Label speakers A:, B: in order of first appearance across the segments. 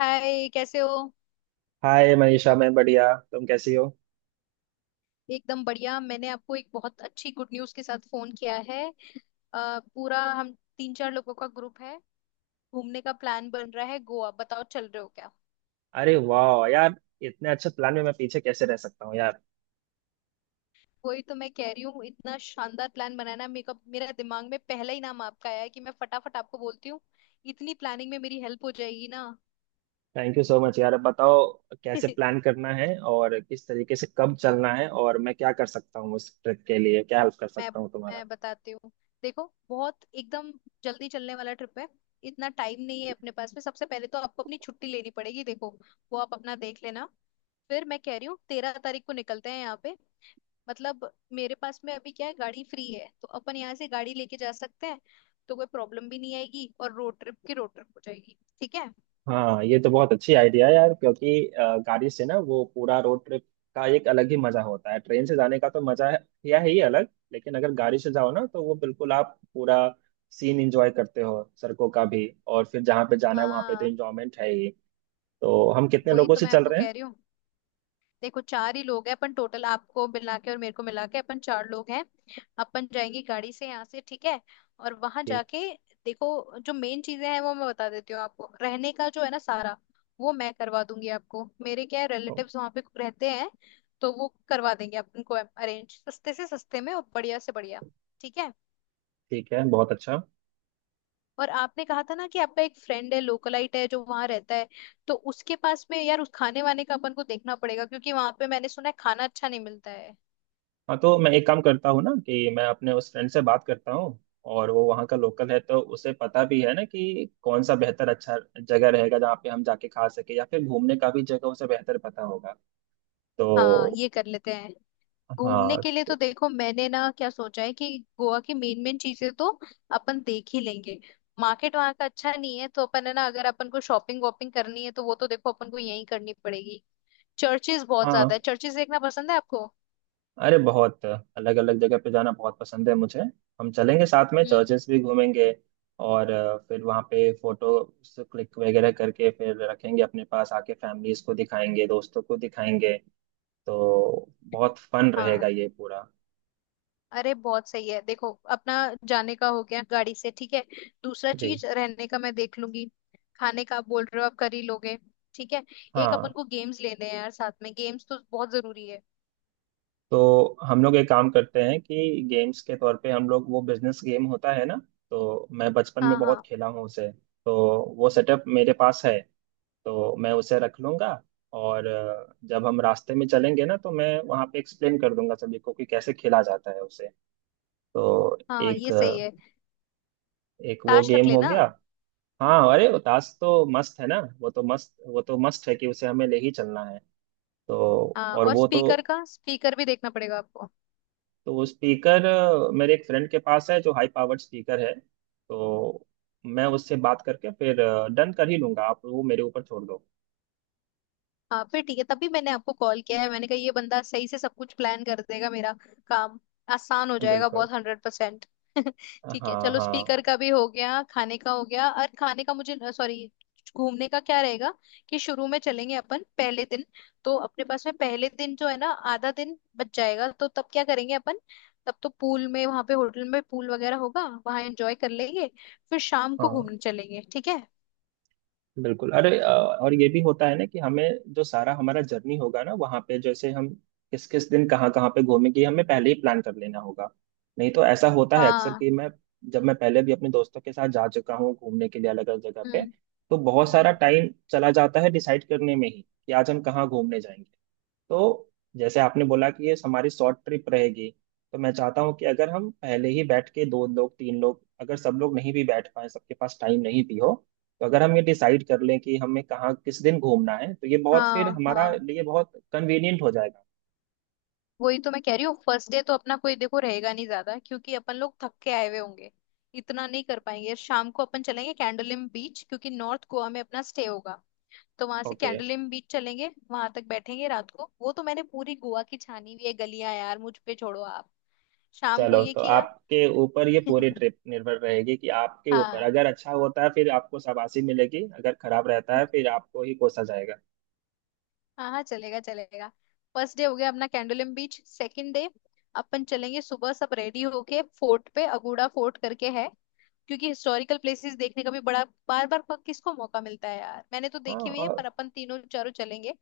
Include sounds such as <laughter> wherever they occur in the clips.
A: हाय, कैसे हो।
B: हाय मनीषा, मैं बढ़िया। तुम कैसी हो?
A: एकदम बढ़िया, मैंने आपको एक बहुत अच्छी गुड न्यूज़ के साथ फोन किया है। अ, पूरा हम तीन चार लोगों का ग्रुप है, घूमने का प्लान बन रहा है गोवा, बताओ चल रहे हो क्या।
B: अरे वाह यार, इतने अच्छे प्लान में मैं पीछे कैसे रह सकता हूँ यार।
A: वही तो मैं कह रही हूँ, इतना शानदार प्लान बनाना मेरा मेरा दिमाग में पहला ही नाम आपका आया है कि मैं फटाफट आपको बोलती हूँ, इतनी प्लानिंग में मेरी हेल्प हो जाएगी ना।
B: थैंक यू सो मच यार। अब बताओ
A: <laughs>
B: कैसे
A: मैं
B: प्लान करना है और किस तरीके से कब चलना है और मैं क्या कर सकता हूँ, उस ट्रिप के लिए क्या हेल्प कर सकता हूँ तुम्हारा।
A: मैं बताती हूँ। देखो, बहुत एकदम जल्दी चलने वाला ट्रिप है, इतना टाइम नहीं है अपने पास में। सबसे पहले तो आपको अपनी छुट्टी लेनी पड़ेगी, देखो वो आप अपना देख लेना। फिर मैं कह रही हूँ 13 तारीख को निकलते हैं यहाँ पे। मतलब मेरे पास में अभी क्या है, गाड़ी फ्री है, तो अपन यहाँ से गाड़ी लेके जा सकते हैं, तो कोई प्रॉब्लम भी नहीं आएगी और रोड ट्रिप की रोड ट्रिप हो जाएगी, ठीक है।
B: हाँ, ये तो बहुत अच्छी आइडिया है यार, क्योंकि गाड़ी से ना वो पूरा रोड ट्रिप का एक अलग ही मजा होता है। ट्रेन से जाने का तो मजा है या है ही अलग, लेकिन अगर गाड़ी से जाओ ना तो वो बिल्कुल आप पूरा सीन एंजॉय करते हो सड़कों का भी, और फिर जहाँ पे जाना है वहाँ पे तो
A: हाँ,
B: एंजॉयमेंट है ही। तो हम कितने
A: वही
B: लोगों
A: तो
B: से
A: मैं
B: चल
A: आपको
B: रहे हैं?
A: कह रही हूँ। देखो, चार ही लोग हैं अपन टोटल, आपको मिला के और मेरे को मिला के अपन चार लोग हैं। अपन जाएंगे गाड़ी से यहाँ से, ठीक है। और वहां
B: ठीक।
A: जाके देखो, जो मेन चीजें हैं वो मैं बता देती हूँ आपको। रहने का जो है ना सारा वो मैं करवा दूंगी आपको, मेरे क्या है
B: ओ,
A: रिलेटिव्स वहां पे रहते हैं, तो वो करवा देंगे अपन को अरेंज, सस्ते से सस्ते में और बढ़िया से बढ़िया, ठीक है।
B: ठीक है, बहुत अच्छा।
A: और आपने कहा था ना कि आपका एक फ्रेंड है, लोकलाइट है जो वहां रहता है, तो उसके पास में यार उस खाने वाने का अपन को देखना पड़ेगा, क्योंकि वहां पे मैंने सुना है खाना अच्छा नहीं मिलता है।
B: हाँ तो मैं एक काम करता हूँ ना कि मैं अपने उस फ्रेंड से बात करता हूँ, और वो वहाँ का लोकल है तो उसे पता भी है ना कि कौन सा बेहतर अच्छा जगह रहेगा जहाँ पे हम जाके खा सके, या फिर घूमने का भी जगह उसे बेहतर पता होगा
A: हाँ,
B: तो।
A: ये कर लेते हैं। घूमने
B: हाँ
A: के लिए
B: तो।
A: तो देखो मैंने ना क्या सोचा है कि गोवा की मेन मेन चीजें तो अपन देख ही लेंगे। मार्केट वहाँ का अच्छा नहीं है, तो अपन है ना, अगर अपन को शॉपिंग वॉपिंग करनी है तो वो तो देखो अपन को यहीं करनी पड़ेगी। चर्चेज बहुत
B: हाँ,
A: ज्यादा है, चर्चेज देखना पसंद है आपको।
B: अरे बहुत अलग अलग जगह पे जाना बहुत पसंद है मुझे। हम चलेंगे साथ में,
A: हम्म।
B: चर्चेस भी घूमेंगे। और फिर वहाँ पे फोटो क्लिक वगैरह करके फिर रखेंगे, अपने पास आके फैमिलीज को दिखाएंगे, दोस्तों को दिखाएंगे। तो बहुत फन रहेगा
A: हाँ,
B: ये पूरा।
A: अरे बहुत सही है। देखो, अपना जाने का हो गया गाड़ी से, ठीक है। दूसरा
B: जी।
A: चीज, रहने का मैं देख लूंगी, खाने का आप बोल रहे हो आप कर ही लोगे, ठीक है। एक अपन
B: हाँ
A: को गेम्स लेने हैं यार, साथ में गेम्स तो बहुत जरूरी है।
B: तो हम लोग एक काम करते हैं कि गेम्स के तौर पे हम लोग वो बिजनेस गेम होता है ना, तो मैं बचपन में
A: हाँ
B: बहुत
A: हाँ।
B: खेला हूँ उसे। तो वो सेटअप मेरे पास है, तो मैं उसे रख लूँगा। और जब हम रास्ते में चलेंगे ना तो मैं वहाँ पे एक्सप्लेन कर दूंगा सभी को कि कैसे खेला जाता है उसे। तो
A: हाँ हाँ, ये सही है।
B: एक वो
A: ताश रख
B: गेम हो
A: लेना।
B: गया। हाँ अरे वो ताश तो मस्त है ना, वो तो मस्त, वो तो मस्त है कि उसे हमें ले ही चलना है तो।
A: हाँ
B: और
A: और
B: वो तो।
A: स्पीकर, का स्पीकर भी देखना पड़ेगा आपको।
B: तो वो स्पीकर मेरे एक फ्रेंड के पास है जो हाई पावर्ड स्पीकर है, तो मैं उससे बात करके फिर डन कर ही लूंगा। आप वो मेरे ऊपर छोड़ दो।
A: हाँ फिर ठीक है, तभी मैंने आपको कॉल किया है, मैंने कहा ये बंदा सही से सब कुछ प्लान कर देगा, मेरा काम आसान हो जाएगा
B: बिल्कुल।
A: बहुत, 100%। <laughs> ठीक है
B: हाँ
A: चलो,
B: हाँ
A: स्पीकर का भी हो गया, खाने का हो गया और खाने का मुझे, सॉरी, घूमने का क्या रहेगा कि शुरू में चलेंगे अपन। पहले दिन तो अपने पास में पहले दिन जो है ना आधा दिन बच जाएगा, तो तब क्या करेंगे अपन। तब तो पूल में, वहां पे होटल में पूल वगैरह होगा, वहां एंजॉय कर लेंगे, फिर शाम को
B: हाँ,
A: घूमने चलेंगे, ठीक है।
B: बिल्कुल। अरे और ये भी होता है ना कि हमें जो सारा हमारा जर्नी होगा ना वहाँ पे, जैसे हम किस किस दिन कहाँ कहाँ पे घूमेंगे, हमें पहले ही प्लान कर लेना होगा। नहीं तो ऐसा होता है अक्सर
A: हाँ।
B: कि मैं, जब मैं पहले भी अपने दोस्तों के साथ जा चुका हूँ घूमने के लिए अलग अलग जगह पे,
A: हम्म।
B: तो बहुत सारा
A: हम्म।
B: टाइम चला जाता है डिसाइड करने में ही कि आज हम कहाँ घूमने जाएंगे। तो जैसे आपने बोला कि ये हमारी शॉर्ट ट्रिप रहेगी, तो मैं चाहता हूँ कि अगर हम पहले ही बैठ के, दो लोग तीन लोग, अगर सब लोग नहीं भी बैठ पाए, सबके पास टाइम नहीं भी हो, तो अगर हम ये डिसाइड कर लें कि हमें कहाँ किस दिन घूमना है, तो ये बहुत फिर
A: हाँ
B: हमारा
A: हाँ,
B: लिए बहुत कन्वीनियंट हो जाएगा।
A: वही तो मैं कह रही हूँ, फर्स्ट डे तो अपना कोई देखो रहेगा नहीं ज्यादा, क्योंकि अपन लोग थक के आए हुए होंगे, इतना नहीं कर पाएंगे। शाम को अपन चलेंगे कैंडोलिम बीच, क्योंकि नॉर्थ गोवा में अपना स्टे होगा, तो वहां से
B: ओके,
A: कैंडोलिम बीच चलेंगे, वहां तक बैठेंगे रात को, वो तो मैंने पूरी गोवा की छानी हुई है गलियां यार, मुझ पे छोड़ो आप। शाम को
B: चलो
A: ये
B: तो
A: किया।
B: आपके ऊपर ये पूरी
A: <laughs>
B: ट्रिप निर्भर रहेगी, कि आपके ऊपर,
A: हाँ।
B: अगर अच्छा होता है फिर आपको शाबाशी मिलेगी, अगर खराब रहता है फिर आपको ही कोसा जाएगा।
A: हाँ हाँ, चलेगा चलेगा। फर्स्ट डे हो गया अपना कैंडोलिम बीच। सेकंड डे अपन चलेंगे सुबह सब रेडी होके फोर्ट पे, अगुड़ा फोर्ट करके है, क्योंकि हिस्टोरिकल प्लेसेस देखने का भी बड़ा बार बार किसको मौका मिलता है यार, मैंने तो देखी हुई है
B: हाँ
A: पर अपन तीनों चारों चलेंगे।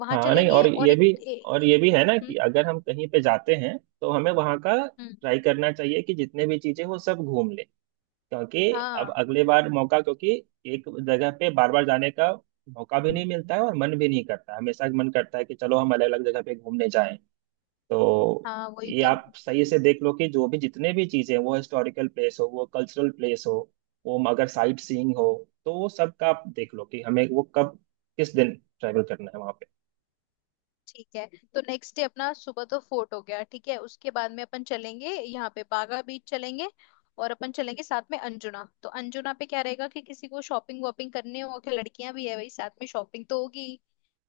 A: वहां
B: हाँ। नहीं, और
A: चलेंगे और
B: ये भी और ये भी है ना
A: हम्म।
B: कि अगर हम कहीं पे जाते हैं तो हमें वहाँ का
A: हम्म,
B: ट्राई करना चाहिए कि जितने भी चीजें वो सब घूम ले, क्योंकि अब
A: हाँ
B: अगले बार मौका, क्योंकि एक जगह पे बार बार जाने का मौका भी नहीं मिलता है और मन भी नहीं करता। हमेशा मन करता है कि चलो हम अलग अलग जगह पे घूमने जाएं तो।
A: हाँ वही
B: ये
A: तो।
B: आप सही से देख लो कि जो भी जितने भी चीजें, वो हिस्टोरिकल प्लेस हो, वो कल्चरल प्लेस हो, वो अगर साइट सीइंग हो, तो वो सब का आप देख लो कि हमें वो कब, किस दिन, ट्रैवल करना है वहाँ पे।
A: ठीक है, तो नेक्स्ट डे अपना सुबह तो फोर्ट हो गया, ठीक है। उसके बाद में अपन चलेंगे यहाँ पे बागा बीच चलेंगे, और अपन चलेंगे साथ में अंजुना। तो अंजुना पे क्या रहेगा कि किसी को शॉपिंग वॉपिंग करनी हो, कि लड़कियां भी है भाई साथ में शॉपिंग तो होगी।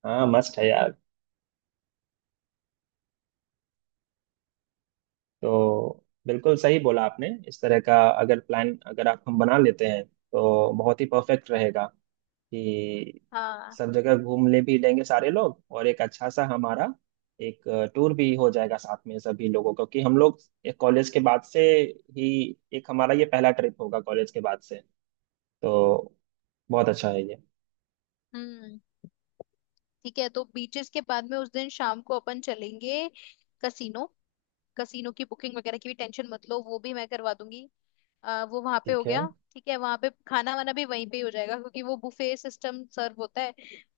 B: हाँ मस्त है यार। तो बिल्कुल सही बोला आपने, इस तरह का अगर प्लान अगर आप हम बना लेते हैं तो बहुत ही परफेक्ट रहेगा कि
A: हाँ।
B: सब जगह घूम ले भी लेंगे सारे लोग, और एक अच्छा सा हमारा एक टूर भी हो जाएगा साथ में सभी लोगों का। क्योंकि हम लोग एक कॉलेज के बाद से ही, एक हमारा ये पहला ट्रिप होगा कॉलेज के बाद से, तो बहुत अच्छा है ये।
A: हम्म। ठीक है, तो बीचेस के बाद में उस दिन शाम को अपन चलेंगे कसीनो। कसीनो की बुकिंग वगैरह की भी टेंशन मत लो, वो भी मैं करवा दूंगी। वो वहां पे हो
B: ठीक है।
A: गया। ठीक है, वहां पे खाना वाना भी वहीं पे ही हो जाएगा, क्योंकि वो बुफे सिस्टम सर्व होता है।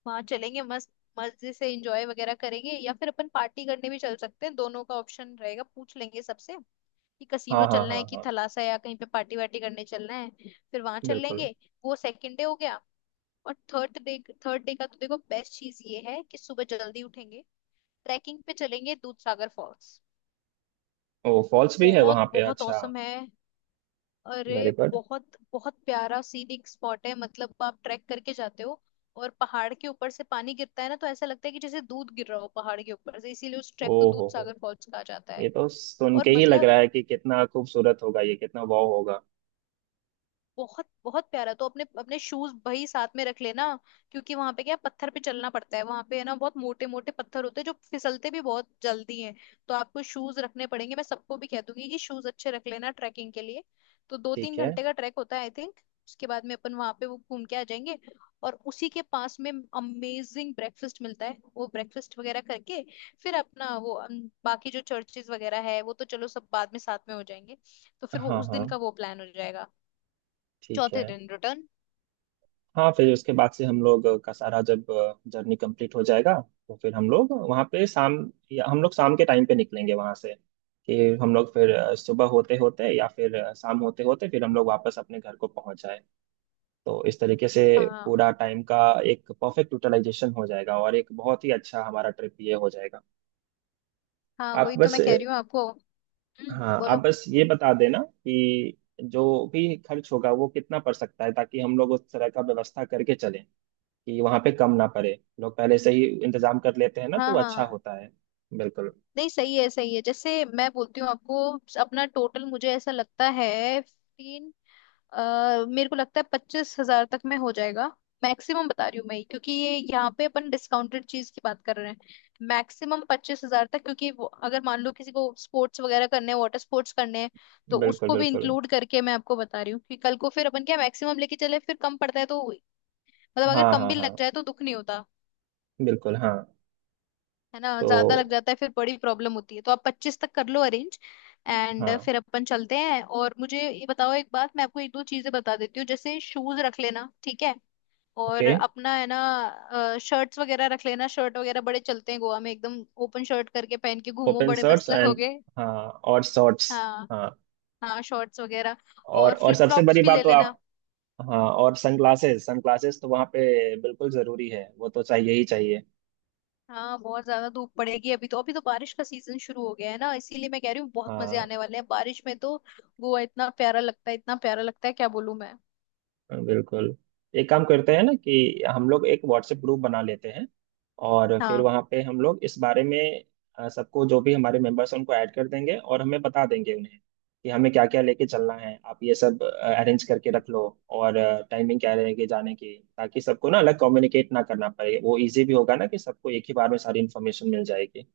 A: वहां चलेंगे, मस्त मजे से एंजॉय वगैरह करेंगे, या फिर अपन पार्टी करने भी चल सकते हैं, दोनों का ऑप्शन रहेगा, पूछ लेंगे सबसे कि
B: हाँ
A: कसीनो
B: हाँ
A: चलना
B: हाँ
A: है कि
B: हाँ,
A: थलासा या कहीं पे पार्टी वार्टी करने चलना है, फिर वहां चल
B: बिल्कुल।
A: लेंगे। वो सेकंड डे हो गया। और थर्ड डे, थर्ड डे का तो देखो बेस्ट चीज ये है कि सुबह जल्दी उठेंगे, ट्रैकिंग पे चलेंगे दूधसागर फॉल्स।
B: ओ फॉल्स भी है
A: बहुत
B: वहाँ पे,
A: बहुत
B: अच्छा।
A: औसम है। अरे,
B: वेरी गुड।
A: बहुत बहुत प्यारा सीनिक स्पॉट है, मतलब आप ट्रैक करके जाते हो और पहाड़ के ऊपर से पानी गिरता है ना, तो ऐसा लगता है कि जैसे दूध गिर रहा हो पहाड़ के ऊपर से, इसीलिए उस
B: ओ
A: ट्रैक को दूध
B: हो,
A: सागर फॉल्स कहा जाता
B: ये
A: है।
B: तो सुन
A: और
B: के ही लग रहा
A: मतलब
B: है कि कितना खूबसूरत होगा ये, कितना वाव होगा।
A: बहुत बहुत प्यारा। तो अपने अपने शूज वही साथ में रख लेना, क्योंकि वहां पे क्या है, पत्थर पे चलना पड़ता है वहां पे, है ना, बहुत मोटे मोटे पत्थर होते हैं जो फिसलते भी बहुत जल्दी हैं, तो आपको शूज रखने पड़ेंगे। मैं सबको भी कह दूंगी कि शूज अच्छे रख लेना ट्रैकिंग के लिए। तो दो तीन
B: ठीक है।
A: घंटे का ट्रैक होता है आई थिंक। उसके बाद में अपन वहां पे वो घूम के आ जाएंगे, और उसी के पास में अमेजिंग ब्रेकफास्ट मिलता है, वो ब्रेकफास्ट वगैरह करके फिर अपना वो बाकी जो चर्चेज वगैरह है वो तो चलो सब बाद में साथ में हो जाएंगे, तो फिर वो
B: हाँ
A: उस
B: हाँ।
A: दिन का वो प्लान हो जाएगा।
B: ठीक
A: चौथे
B: है।
A: दिन रिटर्न।
B: हाँ फिर उसके बाद से हम लोग का सारा जब जर्नी कंप्लीट हो जाएगा तो फिर हम लोग वहाँ पे शाम, या हम लोग शाम के टाइम पे निकलेंगे वहाँ से, कि हम लोग फिर सुबह होते होते या फिर शाम होते होते फिर हम लोग वापस अपने घर को पहुँच जाए। तो इस तरीके से
A: हाँ
B: पूरा टाइम का एक परफेक्ट यूटिलाइजेशन हो जाएगा, और एक बहुत ही अच्छा हमारा ट्रिप ये हो जाएगा।
A: हाँ,
B: आप
A: वही तो
B: बस।
A: मैं कह रही हूँ आपको। हम्म,
B: हाँ आप
A: बोलो।
B: बस ये बता देना कि जो भी खर्च होगा वो कितना पड़ सकता है, ताकि हम लोग उस तरह का व्यवस्था करके चलें कि वहाँ पे कम ना पड़े। लोग पहले से ही इंतजाम कर लेते हैं ना तो
A: हाँ
B: वो
A: हाँ
B: अच्छा
A: हाँ।
B: होता है। बिल्कुल।
A: नहीं, सही है सही है, जैसे मैं बोलती हूँ आपको। अपना टोटल मुझे ऐसा लगता है 15, मेरे को लगता है 25,000 तक में हो जाएगा, मैक्सिमम बता रही हूँ मैं, क्योंकि ये यहाँ पे अपन डिस्काउंटेड चीज की बात कर रहे हैं। मैक्सिमम 25,000 तक, क्योंकि वो अगर मान लो किसी को स्पोर्ट्स वगैरह करने हैं, वाटर स्पोर्ट्स करने हैं, तो
B: बिल्कुल।
A: उसको भी
B: बिल्कुल।
A: इंक्लूड करके मैं आपको बता रही हूँ कि कल को फिर अपन क्या मैक्सिमम लेके चले फिर कम पड़ता है तो। मतलब अगर
B: हाँ
A: कम
B: हाँ
A: भी
B: हाँ,
A: लग जाए तो दुख नहीं होता,
B: बिल्कुल हाँ।
A: है ना, ज्यादा लग
B: तो
A: जाता है फिर बड़ी प्रॉब्लम होती है, तो आप 25 तक कर लो अरेंज। एंड
B: हाँ।
A: फिर अपन चलते हैं। और मुझे ये बताओ, एक बात मैं आपको एक दो चीजें बता देती हूँ, जैसे शूज रख लेना, ठीक है, और
B: ओके।
A: अपना है ना शर्ट्स वगैरह रख लेना। शर्ट वगैरह बड़े चलते हैं गोवा में, एकदम ओपन शर्ट करके पहन के घूमो,
B: ओपन
A: बड़े
B: शर्ट्स
A: मस्त
B: एंड,
A: लगोगे।
B: हाँ और शॉर्ट्स।
A: हाँ,
B: हाँ।
A: हाँ शॉर्ट्स वगैरह, और
B: और
A: फ्लिप
B: सबसे
A: फ्लॉप्स
B: बड़ी
A: भी
B: बात
A: ले
B: तो
A: लेना।
B: आप, हाँ और सनग्लासेस, सनग्लासेस तो वहाँ पे बिल्कुल जरूरी है, वो तो चाहिए ही चाहिए।
A: हाँ, बहुत ज्यादा धूप पड़ेगी अभी, तो अभी तो बारिश का सीजन शुरू हो गया है ना, इसीलिए मैं कह रही हूँ, बहुत मजे
B: हाँ।
A: आने वाले हैं बारिश में तो। गोवा इतना प्यारा लगता है, इतना प्यारा लगता है, क्या बोलूं मैं।
B: हाँ, बिल्कुल। एक काम करते हैं ना कि हम लोग एक व्हाट्सएप ग्रुप बना लेते हैं, और फिर
A: हाँ,
B: वहाँ पे हम लोग इस बारे में सबको, जो भी हमारे मेंबर्स हैं उनको ऐड कर देंगे और हमें बता देंगे उन्हें कि हमें क्या क्या लेके चलना है। आप ये सब अरेंज करके रख लो, और टाइमिंग क्या रहेगी जाने की, ताकि सबको ना अलग कम्युनिकेट ना करना पड़े। वो इजी भी होगा ना, कि सबको एक ही बार में सारी इन्फॉर्मेशन मिल जाएगी।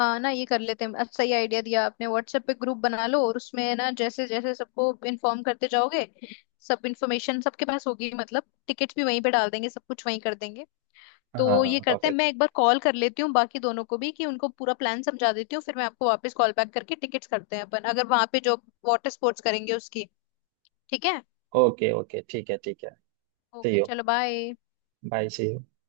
A: हाँ ना, ये कर लेते हैं, अच्छा सही आइडिया दिया आपने, व्हाट्सएप पे ग्रुप बना लो और उसमें ना जैसे जैसे सबको इन्फॉर्म करते जाओगे, सब इन्फॉर्मेशन सबके पास होगी, मतलब टिकट्स भी वहीं पे डाल देंगे, सब कुछ वहीं कर देंगे।
B: हाँ
A: तो ये
B: हाँ,
A: करते हैं,
B: परफेक्ट।
A: मैं एक बार कॉल कर लेती हूँ बाकी दोनों को भी, कि उनको पूरा प्लान समझा देती हूँ, फिर मैं आपको वापस कॉल बैक करके टिकट्स करते हैं अपन। अगर वहां पे जो वाटर स्पोर्ट्स करेंगे उसकी, ठीक है।
B: ओके ओके, ठीक है ठीक है। See
A: okay,
B: you.
A: चलो बाय।
B: Bye, see you.